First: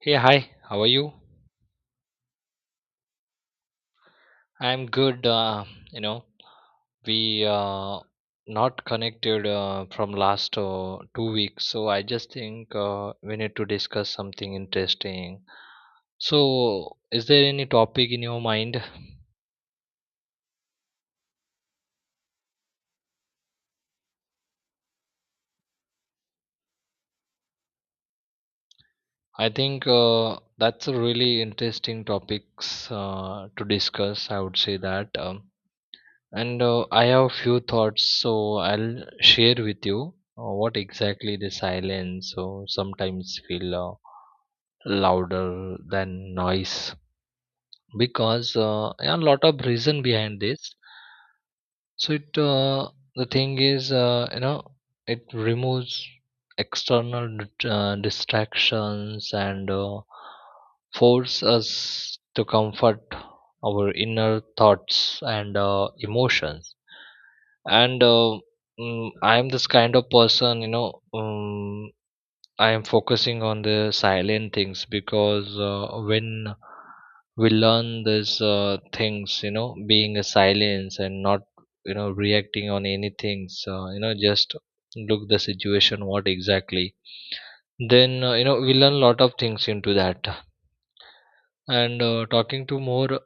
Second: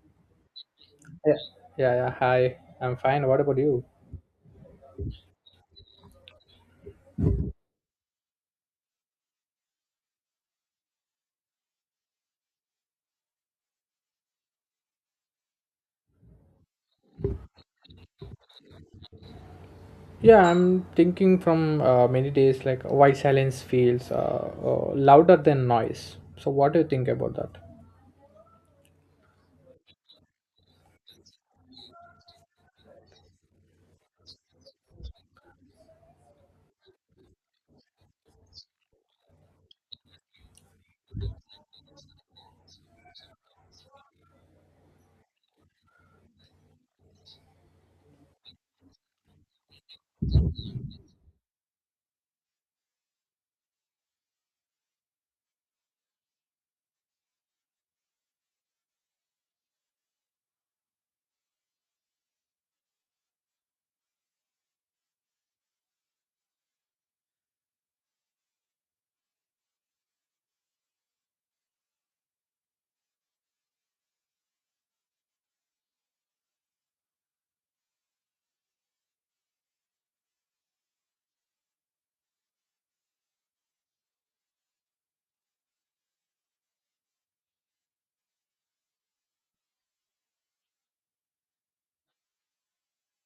Hey, hi, how are you? Yeah, yeah, yeah. Hi, I'm fine. What about you? I'm good. You know, we not connected from last 2 weeks, so I just think we need to discuss something interesting. So, is there any topic in your mind? Yeah, I'm thinking from many days like why silence feels louder than noise. So, what do you think about that? I think that's a really interesting topics to discuss. I would say that, and I have few thoughts, so I'll share with you what exactly the silence. So sometimes feel. Louder than noise because yeah, a lot of reason behind this so it the thing is it removes external distractions and force us to comfort our inner thoughts and emotions and uh, I am this kind of person I am focusing on the silent things because when we learn these things, being a silence and not, reacting on anything, just look the situation, what exactly, then, we learn lot of things into that. And talking to more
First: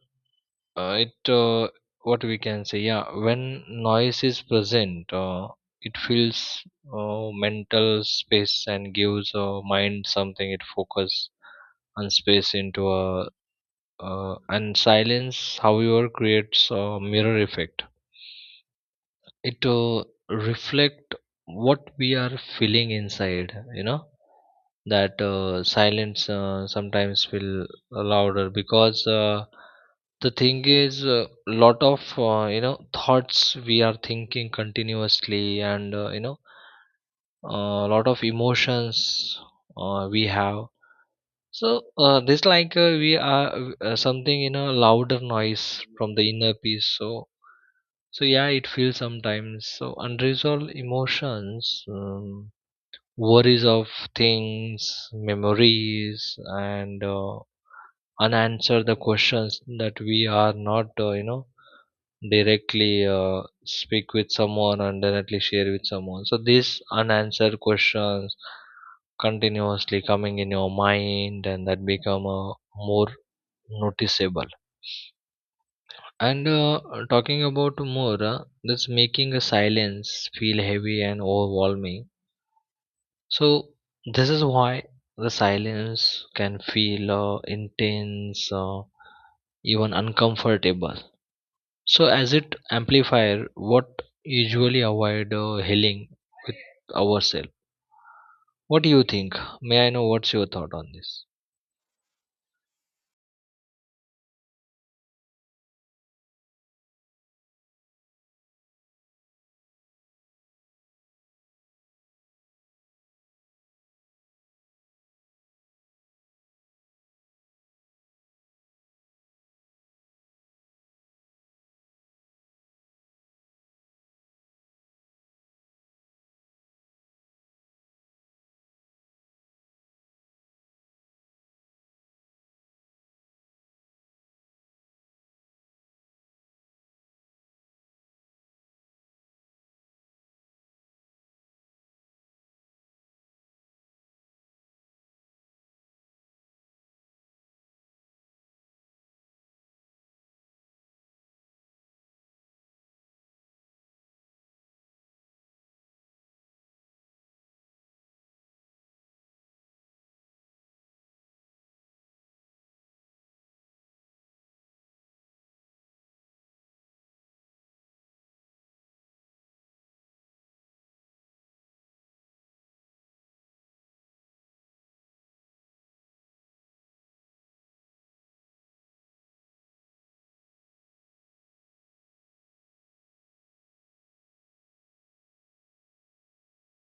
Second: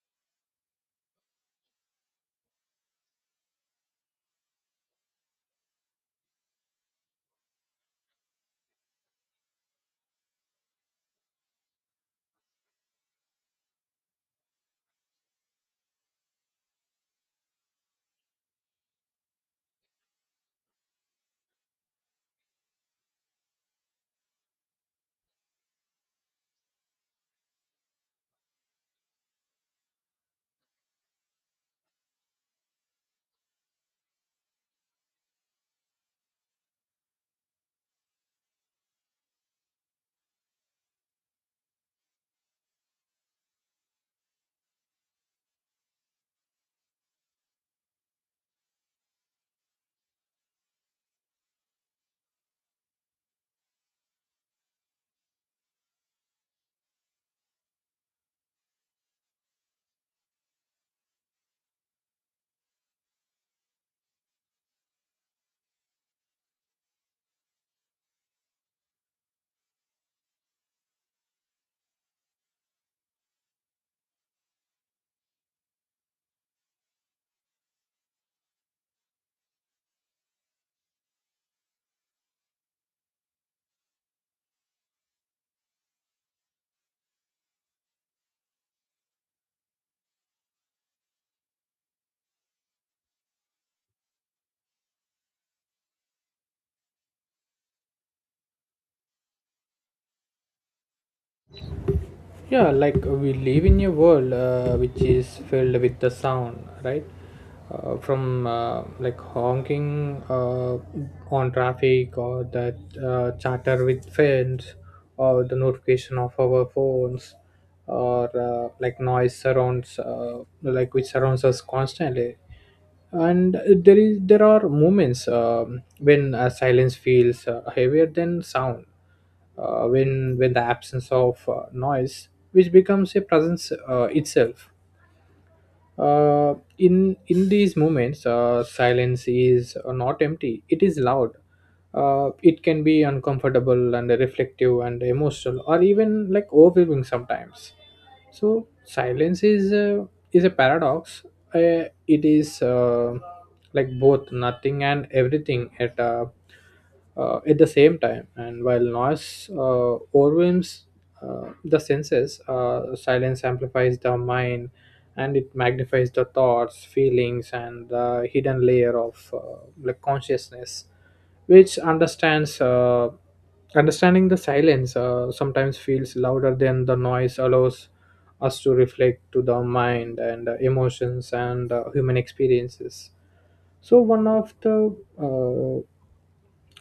it What we can say, yeah, when noise is present it fills mental space and gives mind something it focus and space into a and silence however creates a mirror effect it reflect what we are feeling inside, you know, that silence sometimes feel louder because the thing is a lot of thoughts we are thinking continuously and, a lot of emotions we have. So this like we are something, you know, louder noise from the inner peace. So so yeah, it feels sometimes. So unresolved emotions, worries of things, memories, and unanswered the questions that we are not, directly speak with someone and directly share with someone. So these unanswered questions continuously coming in your mind, and that become more noticeable. And talking about more, that's making a silence feel heavy and overwhelming. So this is why the silence can feel intense, even uncomfortable. So as it amplifier, what usually avoid healing with ourselves. What do you think? May I know what's your thought on this? Yeah, we live in a world which is filled with the sound, right? From like honking on traffic, or that chatter with friends, or the notification of our phones, or like noise surrounds like which surrounds us constantly. And there are moments when silence feels heavier than sound, when the absence of noise which becomes a presence itself. In these moments silence is not empty, it is loud. It can be uncomfortable and reflective and emotional, or even like overwhelming sometimes. So silence is a paradox. It is like both nothing and everything at the same time. And while noise overwhelms the senses, silence amplifies the mind, and it magnifies the thoughts, feelings, and the hidden layer of like consciousness which understands understanding the silence sometimes feels louder than the noise, allows us to reflect to the mind and emotions and human experiences. So one of the uh,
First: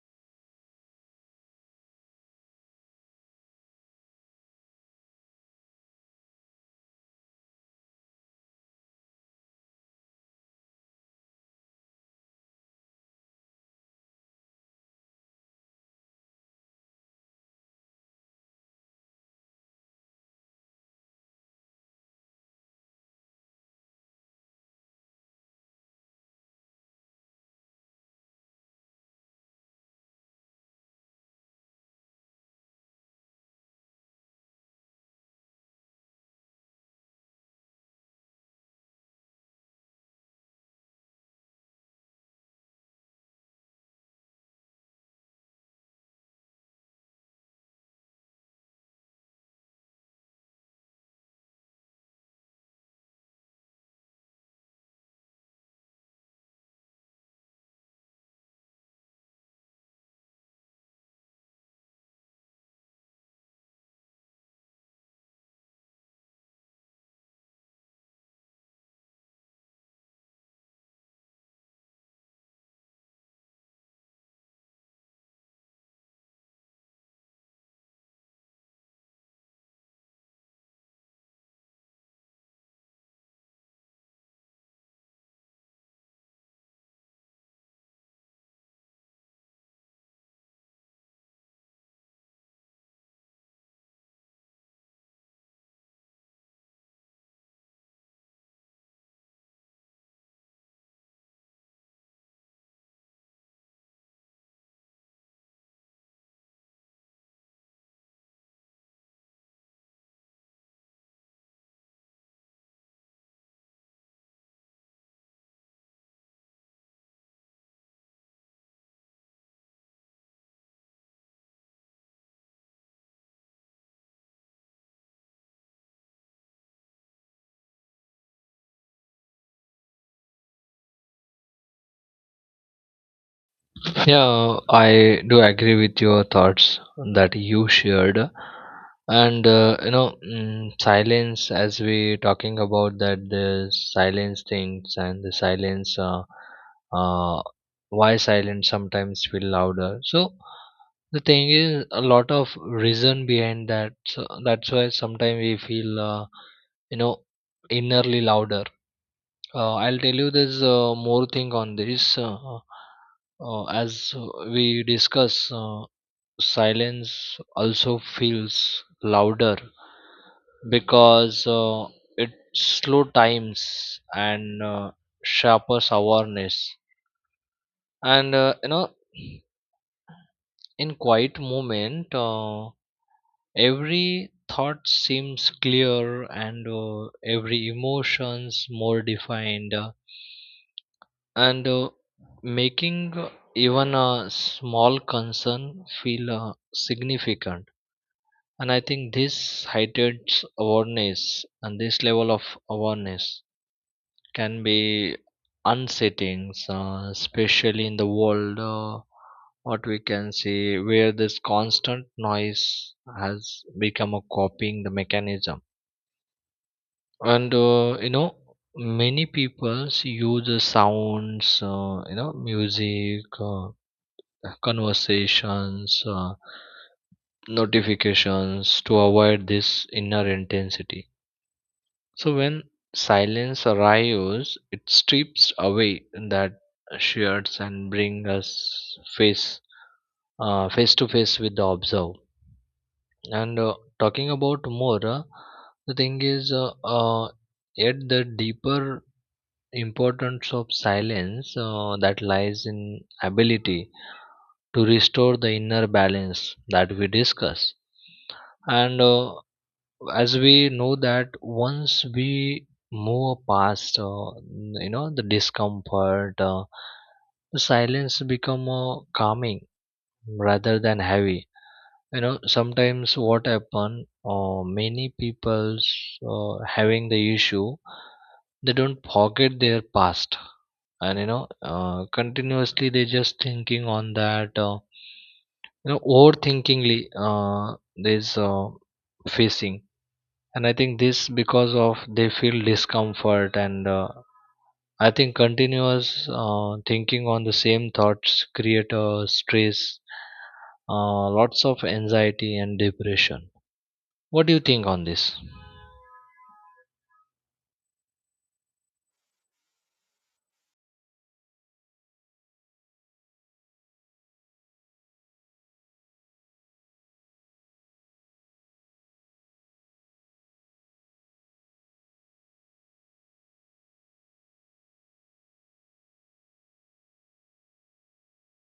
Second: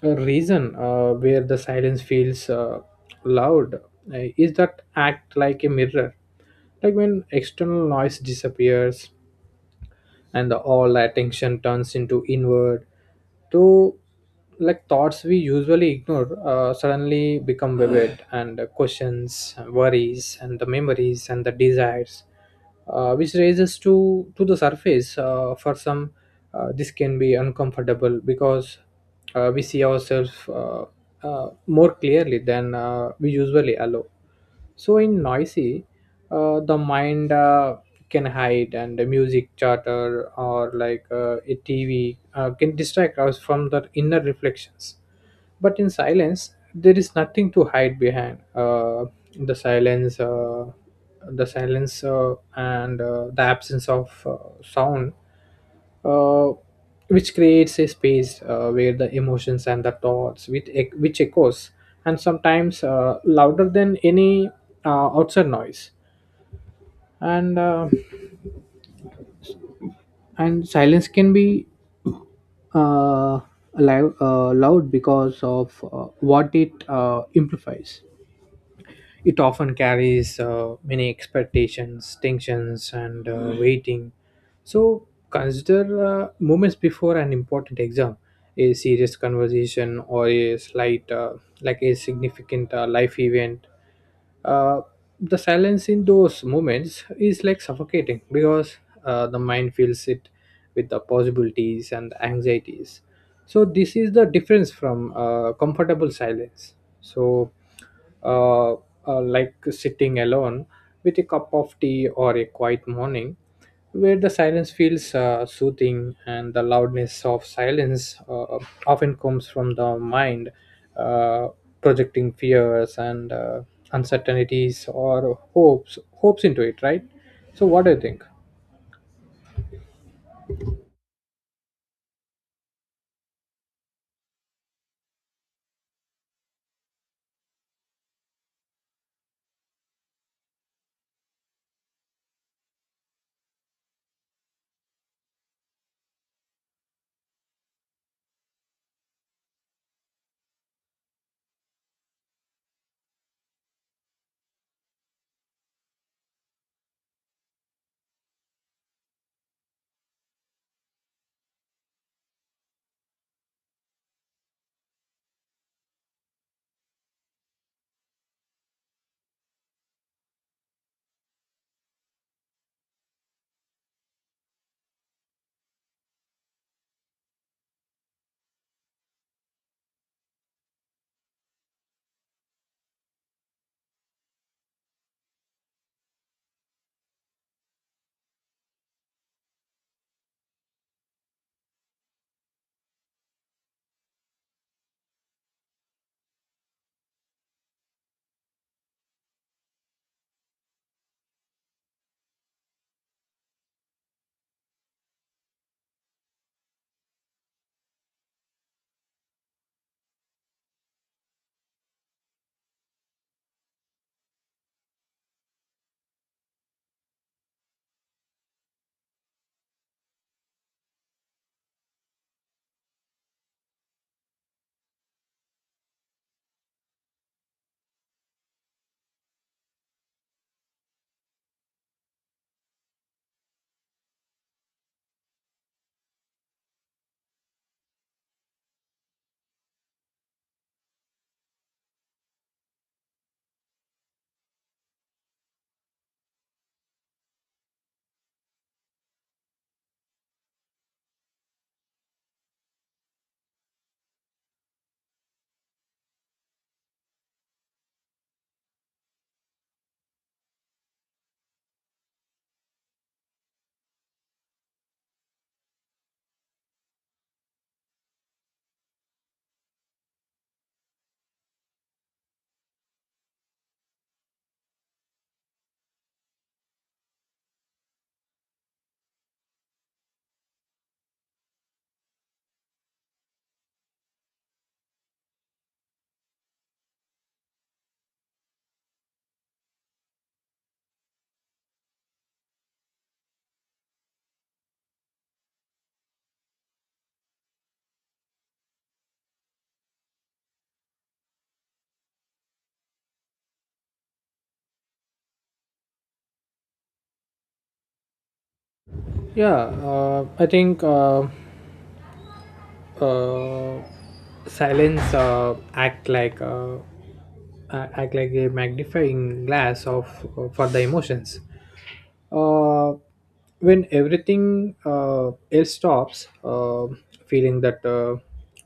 a reason where the silence feels loud is that act like a mirror. Like, when external noise disappears and the all attention turns into inward to like thoughts we usually ignore suddenly become vivid and the questions, worries, and the memories, and the desires which raises to the surface. For some, this can be uncomfortable because we see ourselves more clearly than we usually allow. So in noisy, the mind can hide, and the music, chatter, or like a TV can distract us from the inner reflections. But in silence, there is nothing to hide behind. The silence uh, the silence and the absence of sound uh, which creates a space where the emotions and the thoughts which echoes and sometimes louder than any outside noise. And uh, and silence can be uh, alive, loud because of what it amplifies. It often carries many expectations, tensions, and waiting. So consider moments before an important exam, a serious conversation, or a slight, like a significant life event. uh, the silence in those moments is like suffocating because the mind fills it with the possibilities and anxieties. So this is the difference from comfortable silence. So like sitting alone with a cup of tea or a quiet morning where the silence feels soothing, and the loudness of silence often comes from the mind uh, projecting fears and uncertainties or hopes into it, right? So what do you think? Yeah, I do agree with your thoughts that you shared. And you know, mm, silence, as we talking about that the silence things and the silence, uh, why silence sometimes feel louder. So the thing is a lot of reason behind that. So that's why sometimes we feel, you know, innerly louder. I'll tell you there's more thing on this. As we discuss, silence also feels louder because it slow times and sharpens awareness. And you know, in quiet moment, every thought seems clear and every emotions more defined. And making even a small concern feel significant. And I think this heightened awareness and this level of awareness can be unsettling especially in the world what we can see where this constant noise has become a copying the mechanism. And you know, many people use the sounds, you know, music, conversations, notifications to avoid this inner intensity. So when silence arrives, it strips away that shirts and bring us face face to face with the observe. And talking about more, the thing is, yet the deeper importance of silence that lies in ability to restore the inner balance that we discuss. And as we know that once we move past you know, the discomfort, the silence become calming rather than heavy. You know sometimes what happen, many people's having the issue, they don't forget their past, and you know continuously they just thinking on that, you know, overthinkingly this facing. And I think this because of they feel discomfort, and I think continuous thinking on the same thoughts create a stress, lots of anxiety and depression. What do you think on this? Yeah uh, i think uh, uh, silence act like a- act like a magnifying glass of for the emotions. uh, when everything else stops, feeling that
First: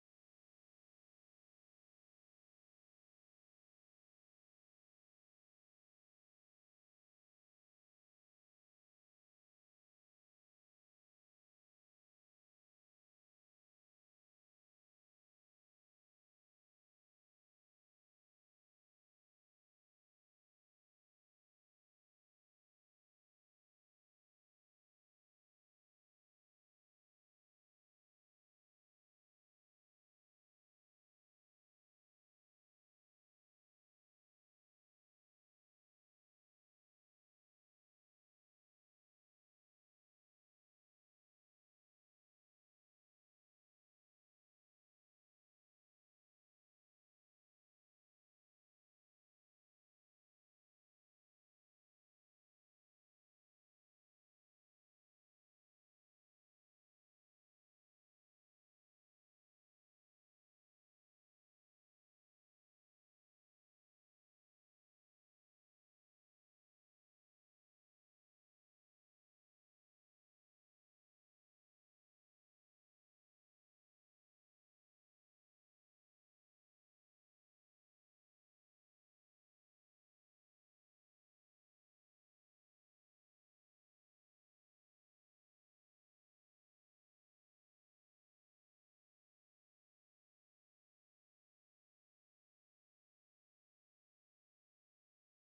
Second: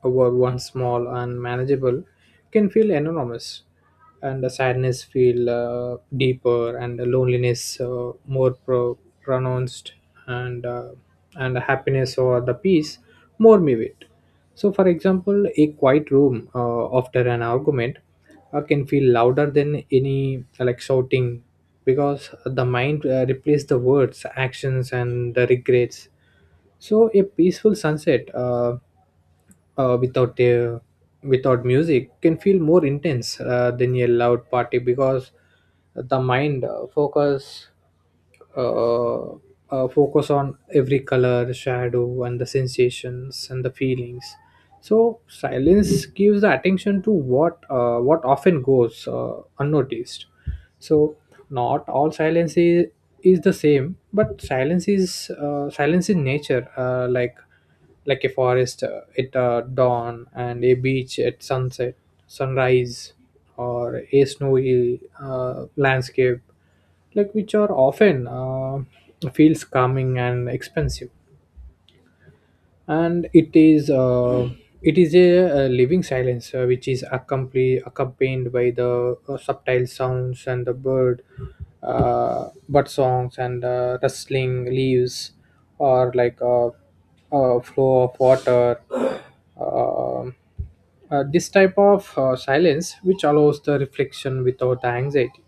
a work once small and manageable can feel enormous, and the sadness feel deeper, and the loneliness pronounced, and uh, and the happiness or the peace more muted. So, for example, a quiet room after an argument can feel louder than any like shouting, because the mind replaces the words, actions, and the regrets. So a peaceful sunset uh, without uh, without music can feel more intense than a loud party, because the mind uh, focus on every color, shadow, and the sensations and the feelings. So silence gives the attention to what often goes unnoticed. So not all silence is the same. But silence is silence in nature, like a forest at dawn, and a beach at sunset, sunrise, or a snowy landscape, like which are often feels calming and expensive. And it is a living silence accompanied by the subtle sounds, and the bird songs, and rustling leaves, or like a flow of water. Um this type of silence which allows the reflection without the anxiety.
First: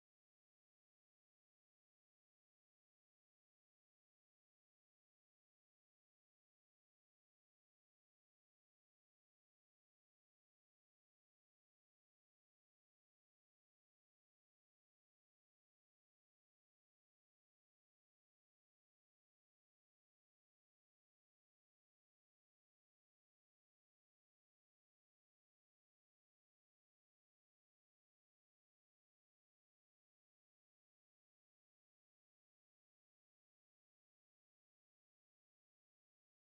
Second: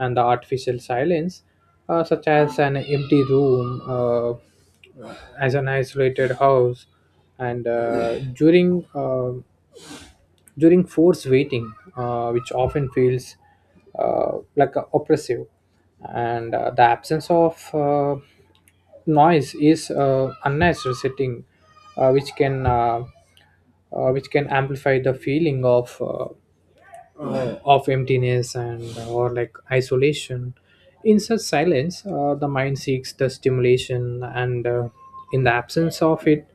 And the artificial silence such as an empty room as an isolated house, and during forced waiting which often feels oppressive. And the absence of noise is unnatural setting, uh, which can uh, which can amplify the feeling of emptiness, and or like isolation. In such silence, the mind seeks the stimulation, and in the absence of it,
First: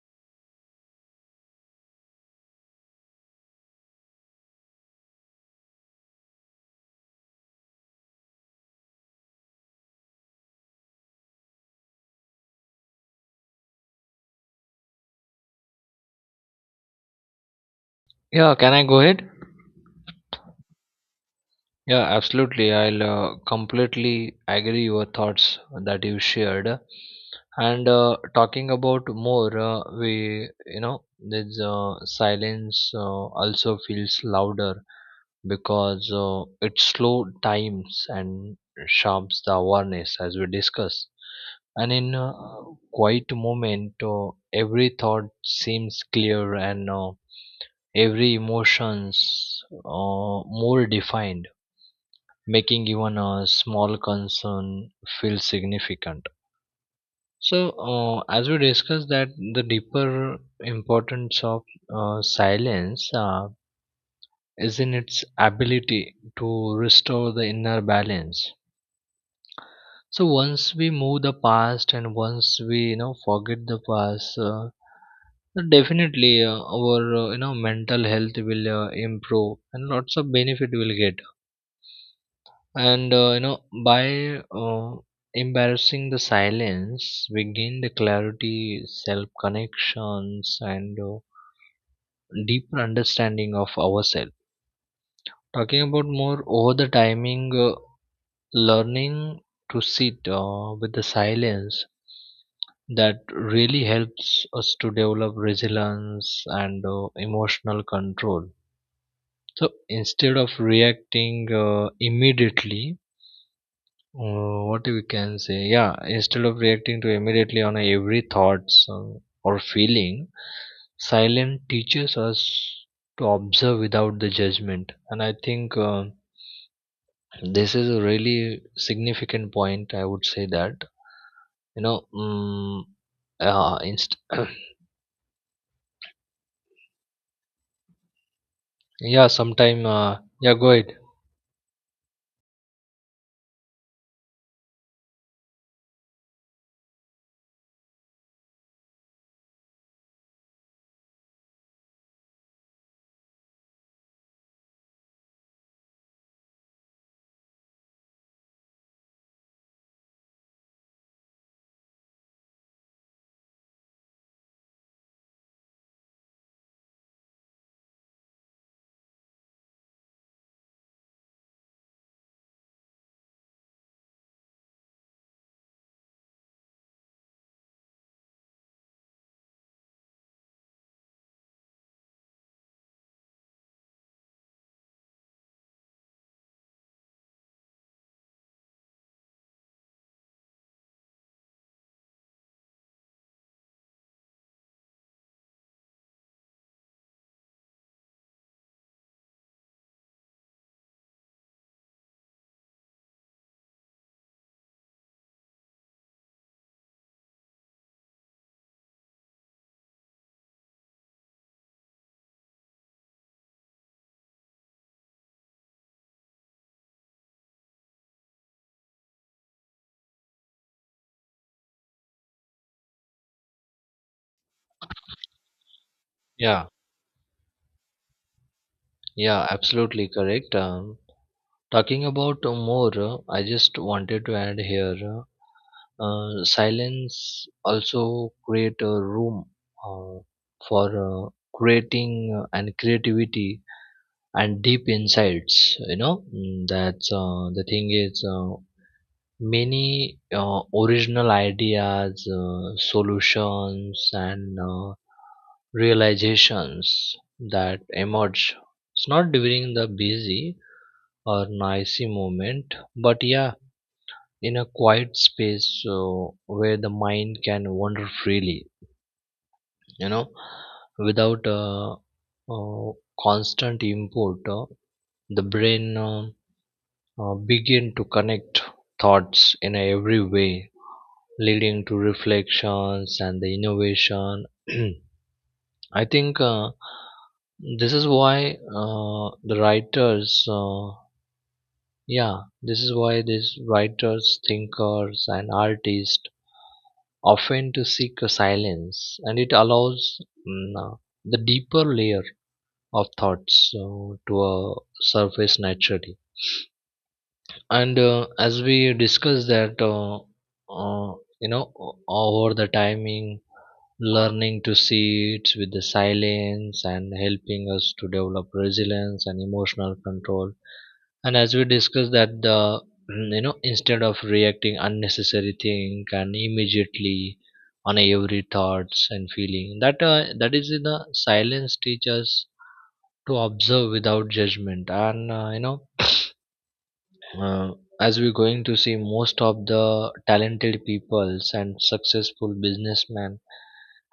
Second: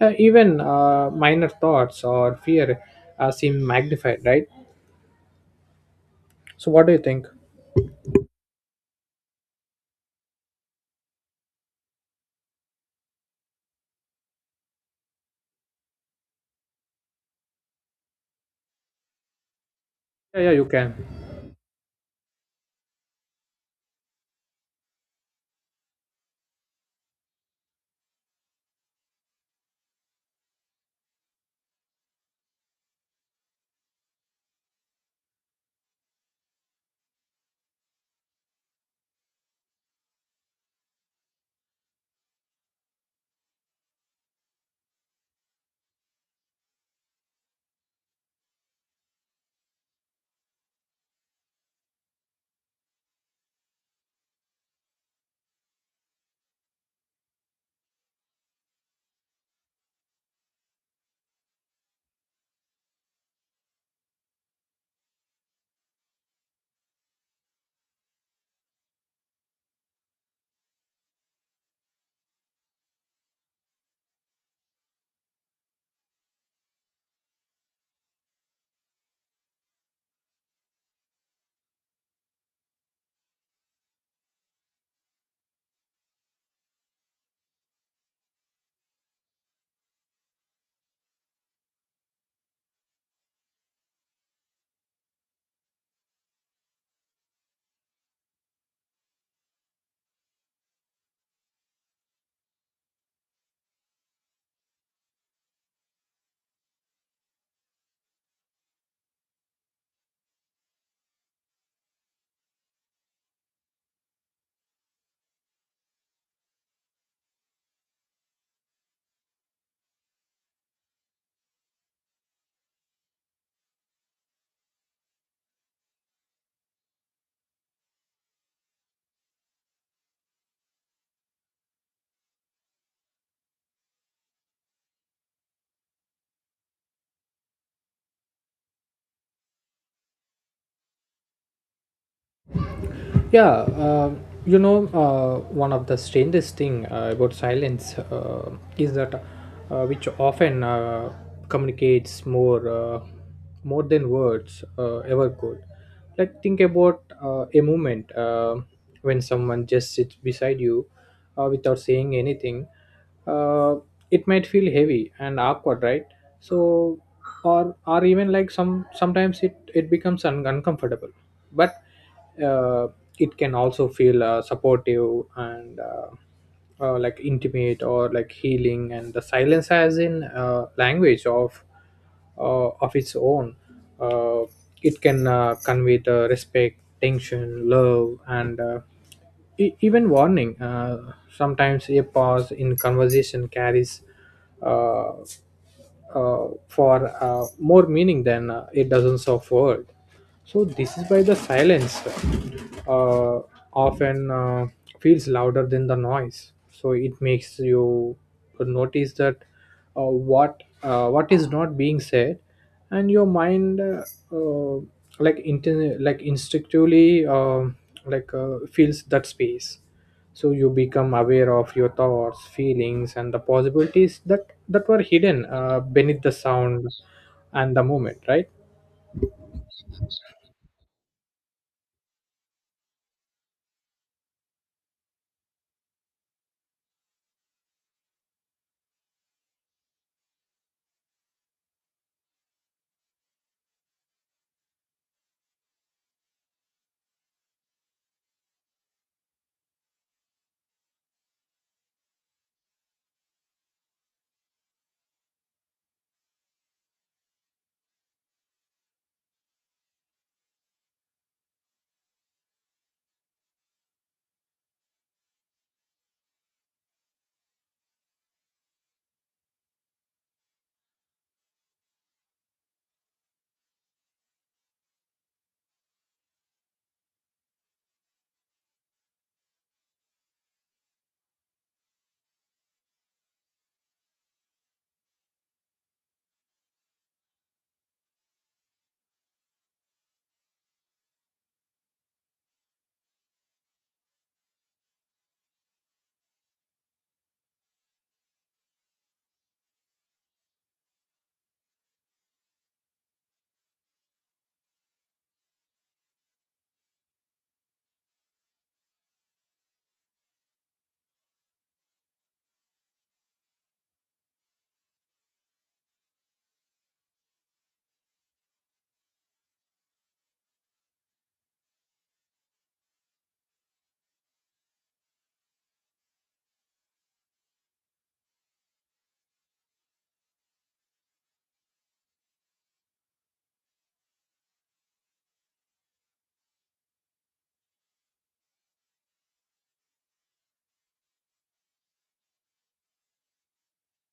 even minor thoughts or fear seem magnified, right? So what do you think? Yeah, can I go ahead? Yeah, yeah, you can. Yeah, absolutely. I'll completely agree your thoughts that you shared. And talking about more, we, you know, this silence also feels louder because it slow times and sharps the awareness as we discuss. And in a quiet moment, every thought seems clear and every emotions more defined, making even a small concern feel significant. So, as we discussed that the deeper importance of silence is in its ability to restore the inner balance. So once we move the past and once we, you know, forget the past, definitely our, you know, mental health will improve and lots of benefit will get. And you know, by embarrassing the silence, we gain the clarity, self connections, and deeper understanding of ourselves. Talking about more over the timing, learning to sit with the silence, that really helps us to develop resilience and emotional control. So instead of reacting immediately, what we can say, yeah, instead of reacting to immediately on every thoughts, or feeling, silence teaches us to observe without the judgment. And I think this is a really significant point. I would say that, you know, mm, uh, inst- yeah, sometime, yeah, go ahead. Yeah, one of the strangest thing about silence is that which often communicates more than words ever could. Like, think about a moment when someone just sits beside you without saying anything. Uh, it might feel heavy and awkward, right? So, or even like sometimes it becomes uncomfortable, but uh, it can also feel supportive and like intimate or like healing. And the silence has in language of its own. uh, it can convey the respect, tension, love, and even warning. Sometimes a pause in conversation carries uh, for more meaning than a dozens of words. So this is why the silence uh, often feels louder than the noise. So it makes you notice that uh, what is not being said, and your mind uh, like instinctively feels that space. So you become aware of your thoughts, feelings, and the possibilities that were hidden beneath the Yeah, sound and the moment, right? yeah, absolutely correct. Talking about more, I just wanted to add here, silence also create a room uh, for creating and creativity and deep insights. You know, mm, that's the thing is, many original ideas, solutions, and realizations that emerge. It's not during the busy or noisy movement, but yeah, in a quiet space, so where the mind can wander freely, you know, without uh, constant input, the brain begin to connect thoughts in every way, leading to reflections and the innovation. I think this is why the writers uh, Yeah, this is why these writers, thinkers, and artists often to seek a silence, and it allows, mm, uh, the deeper layer of thoughts to surface naturally. And as we discuss that, uh, you know, over the timing, learning to see it with the silence and helping us to develop resilience and emotional control. And as we discussed that the, mm, you know, instead of reacting unnecessary thing and immediately on every thoughts and feeling that is in the silence teaches to observe without judgment. And you know, uh, as we're going to see most of the talented peoples and successful businessmen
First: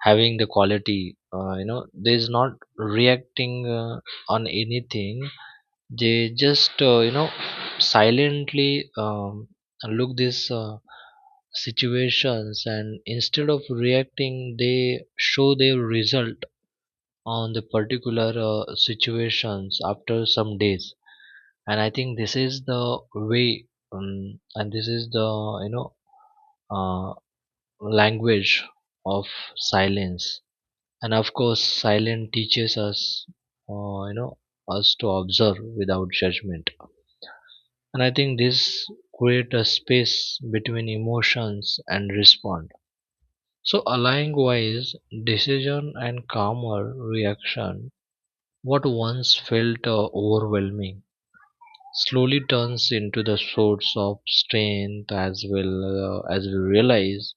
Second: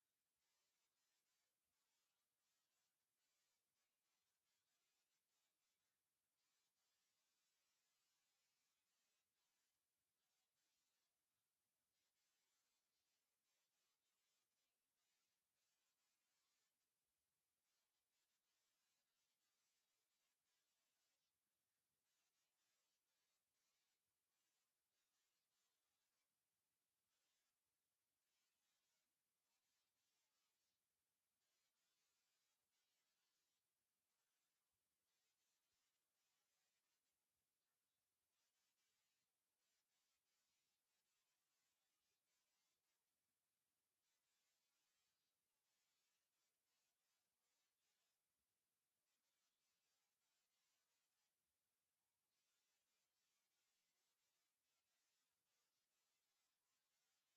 having the quality, you know, there is not reacting on anything. They just, you know, silently, look these situations, and instead of reacting they show their result on the particular situations after some days. And I think this is the way, and this is the, you know, uh, language of silence. And of course silence teaches us, you know, us to observe without judgment. And I think this create a space between emotions and respond, so allowing wise decision and calmer reaction. What once felt overwhelming slowly turns into the source of strength as well, as we realize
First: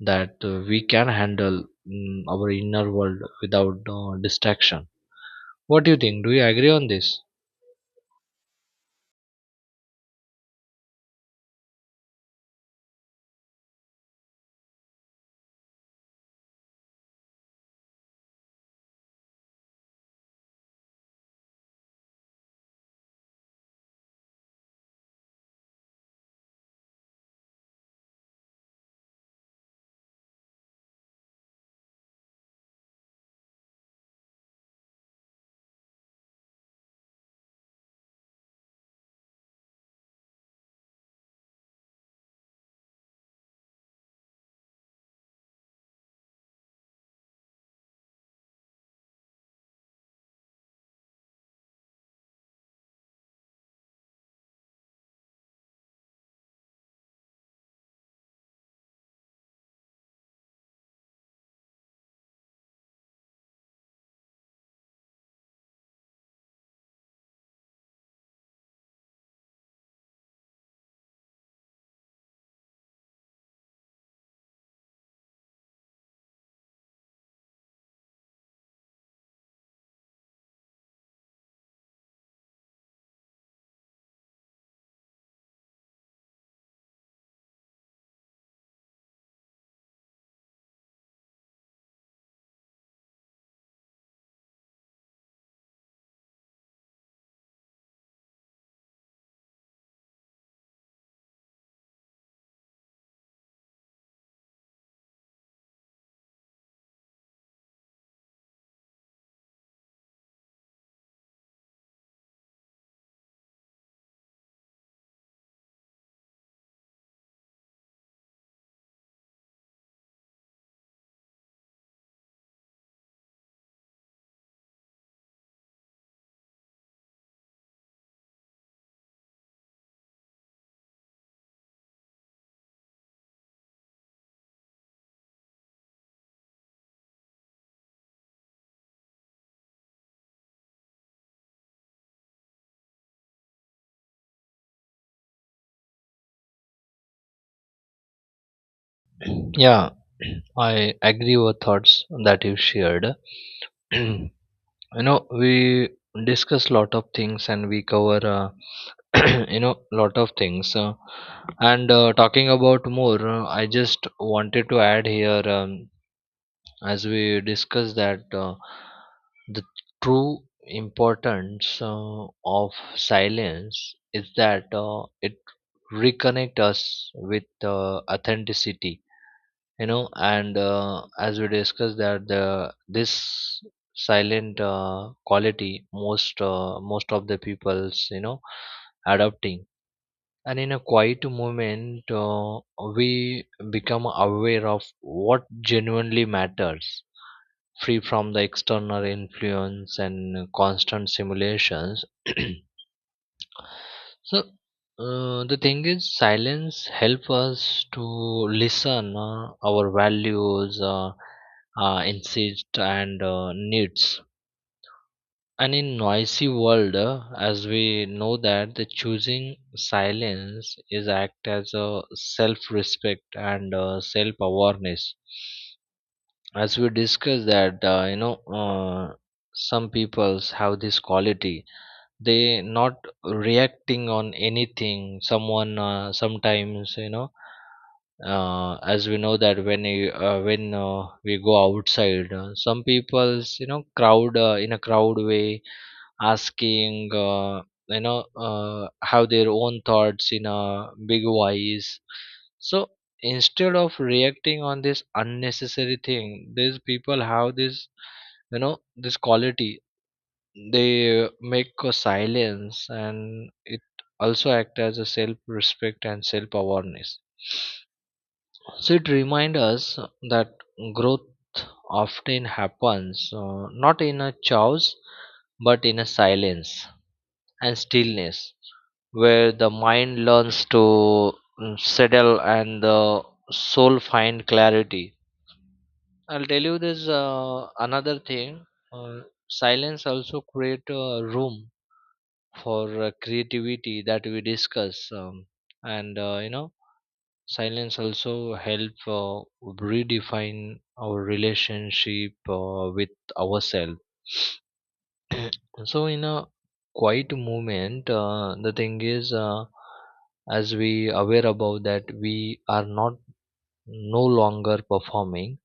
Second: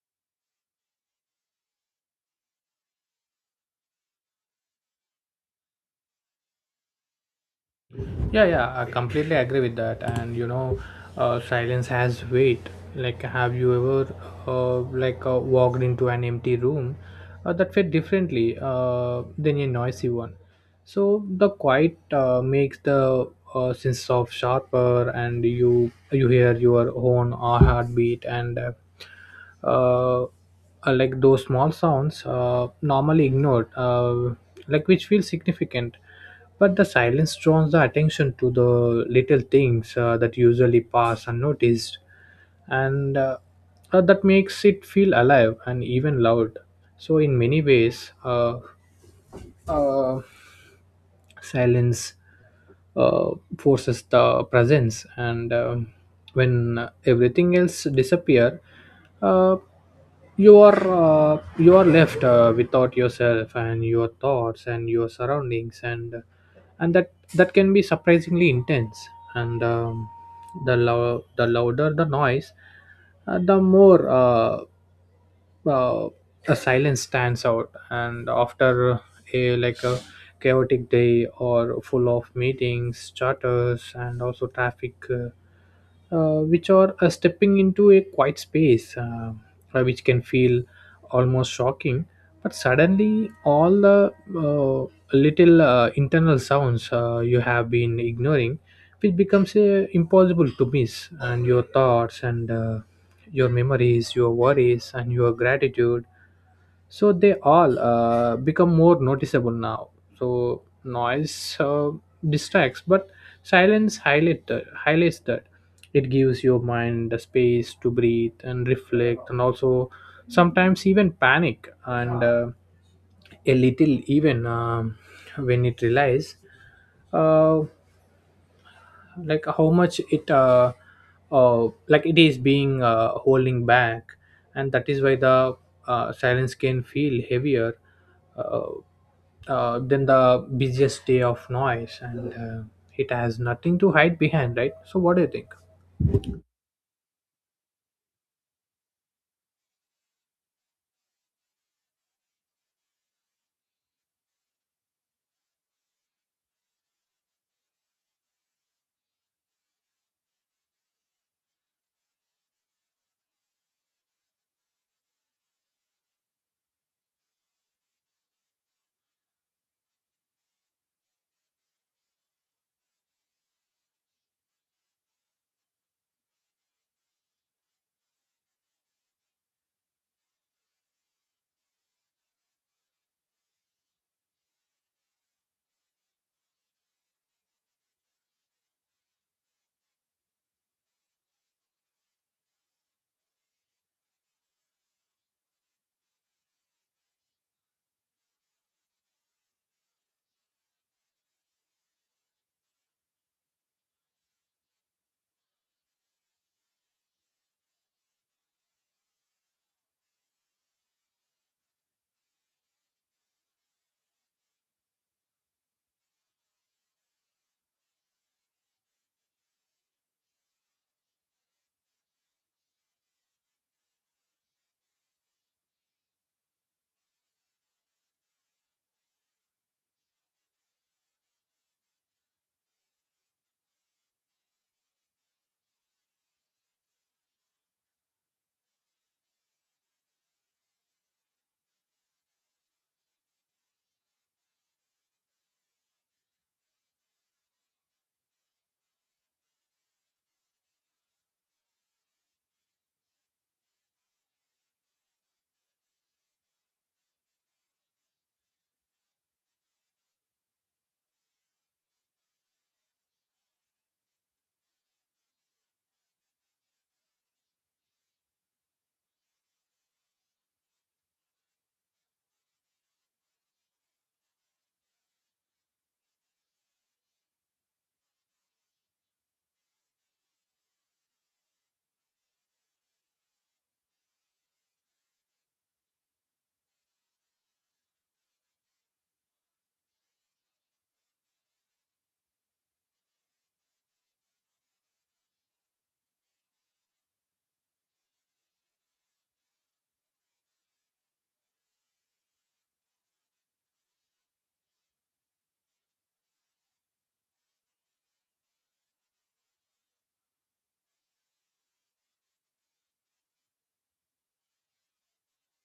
that we can handle, mm, our inner world without distraction. What do you think, do you agree on this? Yeah, yeah, I completely agree with that. And you know, silence has weight. Like, have you ever uh, walked into an empty room that felt differently than a noisy one? So the quiet makes the sense of sharper, and you hear your own heartbeat and. uh, uh, like those small sounds normally ignored like which feel significant. But the silence draws the attention to the little things that usually pass unnoticed. And that makes it feel alive and even loud. So in many ways, uh, silence uh, forces the presence, and when everything else disappear, uh, you are left without yourself and your thoughts and your surroundings. And that can be surprisingly intense. And the louder the noise, the more uh, a silence stands out. And after a like a chaotic day or full of meetings, charters, and also traffic, which are stepping into a quiet space, which can feel almost shocking. But suddenly, all the little internal sounds you have been ignoring, which becomes impossible to miss, and your thoughts, and your memories, your worries, and your gratitude, so they all become more noticeable now. So noise distracts, but highlights that. It gives your mind the space to breathe and reflect, and also sometimes even panic, and a little even, when it relies uh, like how much it is being holding back. And that is why the silence can feel heavier uh, than the busiest day of noise, and it has nothing to hide behind, right? So what do you think? Yeah. I agree with thoughts that you shared. You know, we discuss lot of things, and we cover you know, lot of things. And Talking about more, I just wanted to add here, as we discuss that, the true importance of silence is that it reconnect us with, uh, authenticity. You know, and as we discussed that the this silent quality, most of the people's, you know, adopting. And in a quiet moment, we become aware of what genuinely matters, free from the external influence and constant simulations. So the thing is, silence help us to listen our values, insist and needs. And in noisy world, as we know that the choosing silence is act as a self-respect and self-awareness. As we discussed that, uh, some peoples have this quality, they not reacting on anything someone, sometimes, you know, as we know that when you, when we go outside, some people's, you know, crowd, in a crowd way, asking, have their own thoughts in a big voice. So instead of reacting on this unnecessary thing, these people have this, you know, this quality, they make a silence, and it also act as a self respect and self awareness. So it reminds us that growth often happens not in a chaos, but in a silence and stillness where the mind learns to, mm, settle and the soul find clarity. I'll tell you this another thing, uh, silence also create a room for creativity that we discuss. Um, and You know, silence also help redefine our relationship with ourselves. So in a quiet movement, the thing is, as we aware about that, we are not no longer performing,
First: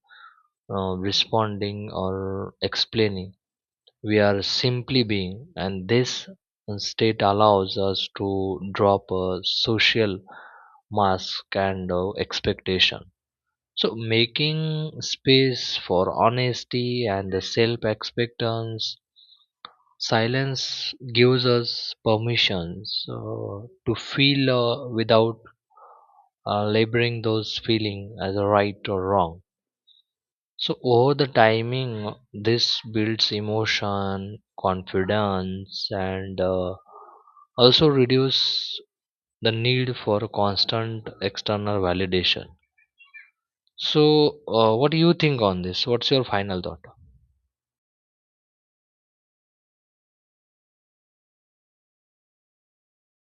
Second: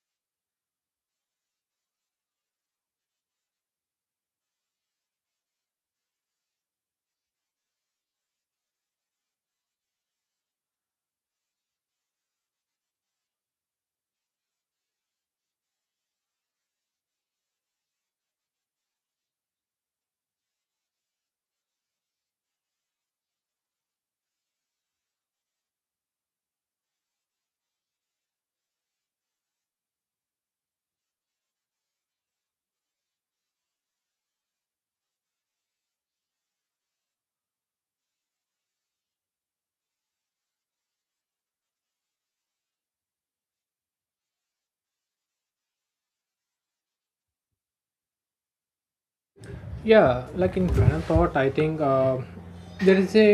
responding, or explaining. We are simply being, and this state allows us to drop a social mask and expectation. So making space for honesty and the self-expectance. Silence gives us permissions to feel without laboring those feelings as a right or wrong. So over the timing, this builds emotion confidence and also reduce the need for constant external validation. So what do you think on this, what's your final thought? Yeah, like, in final thought, I think there is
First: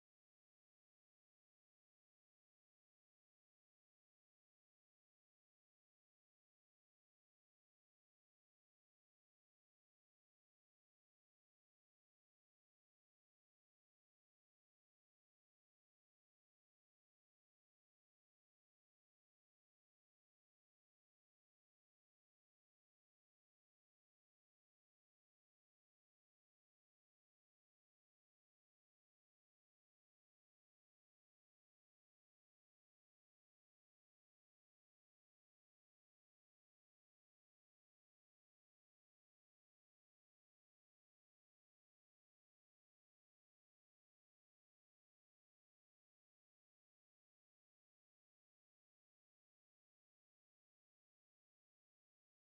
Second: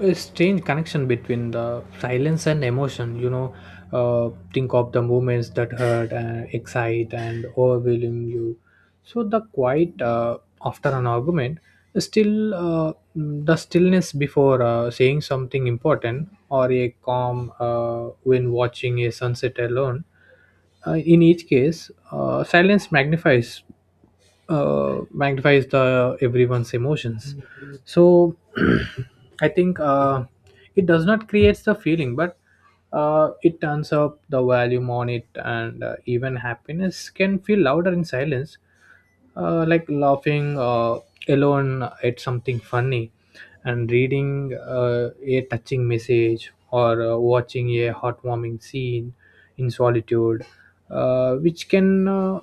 a strange connection between the silence and emotion, you know. Think of the moments that hurt and excite and overwhelm you. So the quiet after an argument, still the stillness before saying something important, or a calm when watching a sunset alone. In each case, silence magnifies the everyone's emotions. So I think it does not creates the feeling, but it turns up the volume on it. And even happiness can feel louder in silence. Like laughing alone at something funny, and reading a touching message, or watching a heartwarming scene in solitude, uh, which can uh,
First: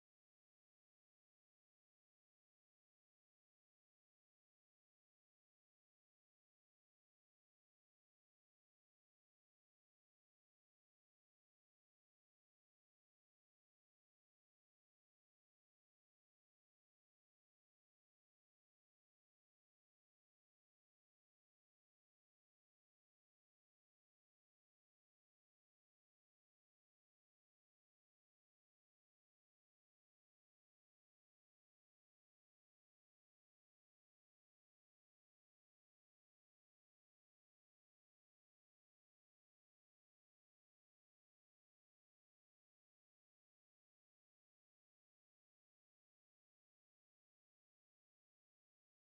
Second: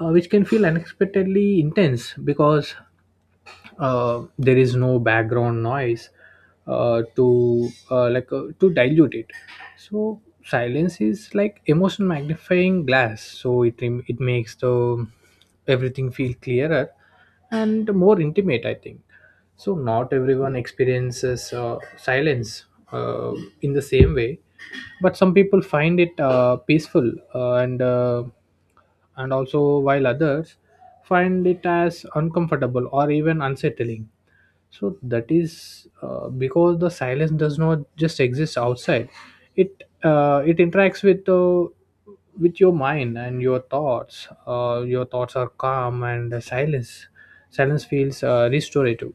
which can feel unexpectedly intense, because there is no background noise to dilute it. So silence is like emotion magnifying glass. So it makes the everything feel clearer and more intimate, I think. So not everyone experiences silence uh, in the same way. But some people find it peaceful, and also while others find it as uncomfortable or even unsettling. So that is because the silence does not just exist outside. It interacts with your mind and your thoughts. Your thoughts are calm, and the silence feels restorative.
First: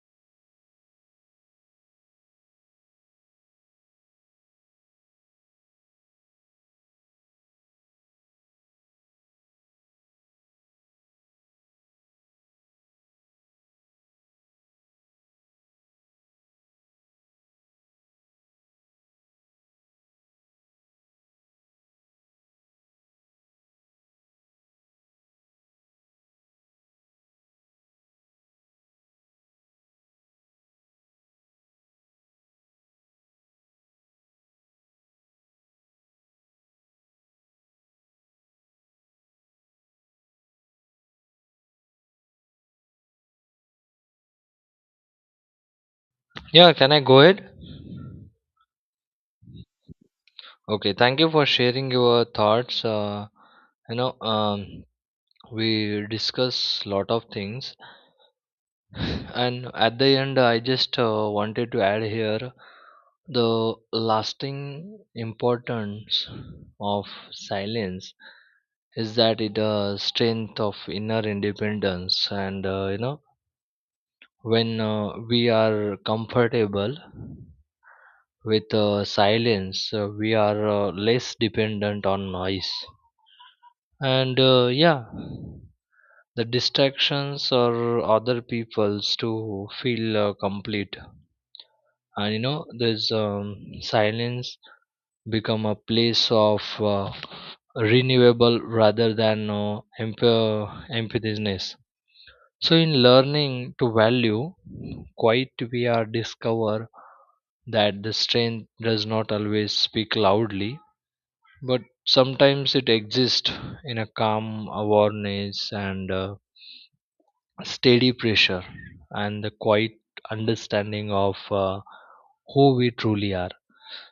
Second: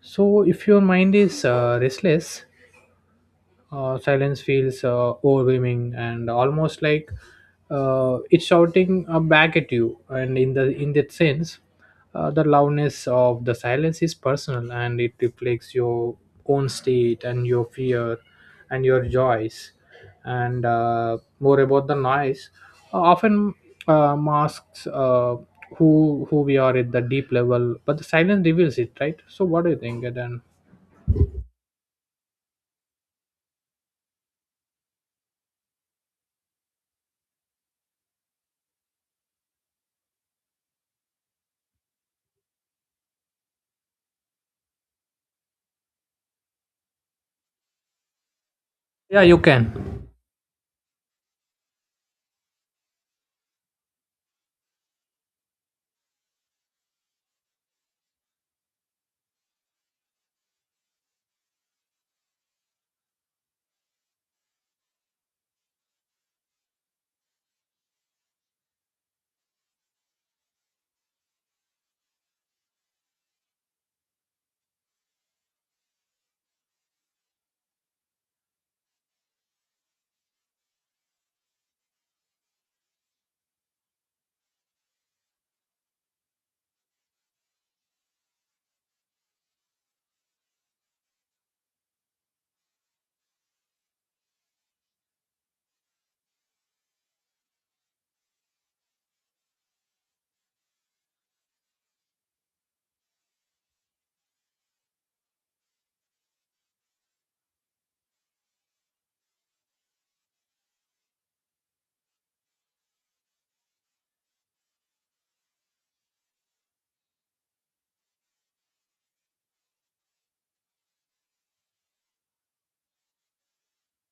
So if your mind is restless, silence feels overwhelming and almost like it's shouting back at you. And in that sense, the loudness of the silence is personal, and it reflects your own state, and your fear, and your joys. And more about the noise often masks who we are at the deep level, but the silence reveals it, right? So what do you think then? Yeah, can I go ahead? Yeah, you can. Okay, thank you for sharing your thoughts. You know, we discuss lot of things, and at the end, I just wanted to add here the lasting importance of silence is that it strength of inner independence. And you know, when we are comfortable with silence, we are less dependent on noise and yeah the distractions or other people's to feel complete. And you know this, silence become a place of renewable rather than emptiness. So in learning to value quite, we are discover that the strength does not always speak loudly, but sometimes it exists in a calm awareness and steady pressure and the quiet understanding of who we truly are.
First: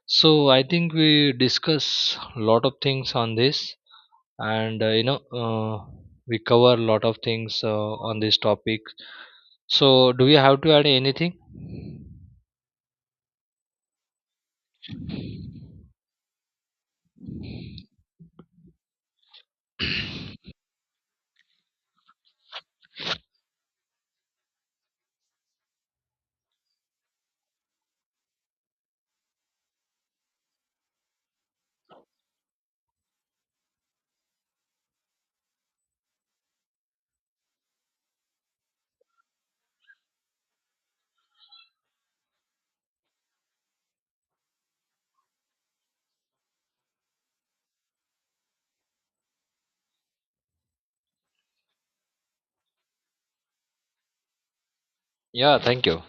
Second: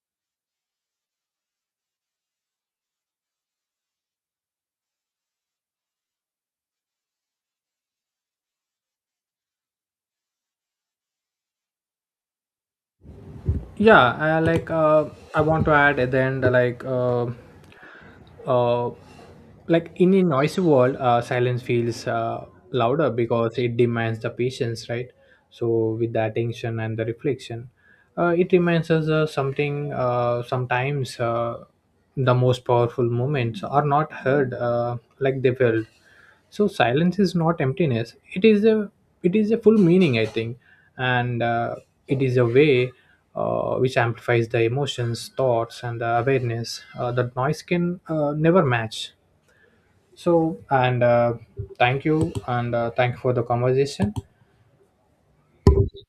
So I think we discuss a lot of things on this, and we cover a lot of things on this topic. So do we have to add anything? Yeah, I want to add at the end, uh, like in a noisy world, silence feels louder because it demands the patience, right? So with the attention and the reflection, it reminds us something sometimes the most powerful moments are not heard like they felt. So silence is not emptiness, it is a full meaning, I think. And it is a way which amplifies the emotions, thoughts, and the awareness that noise can never match. So and thank you, and thank you for the conversation. Yeah, thank you.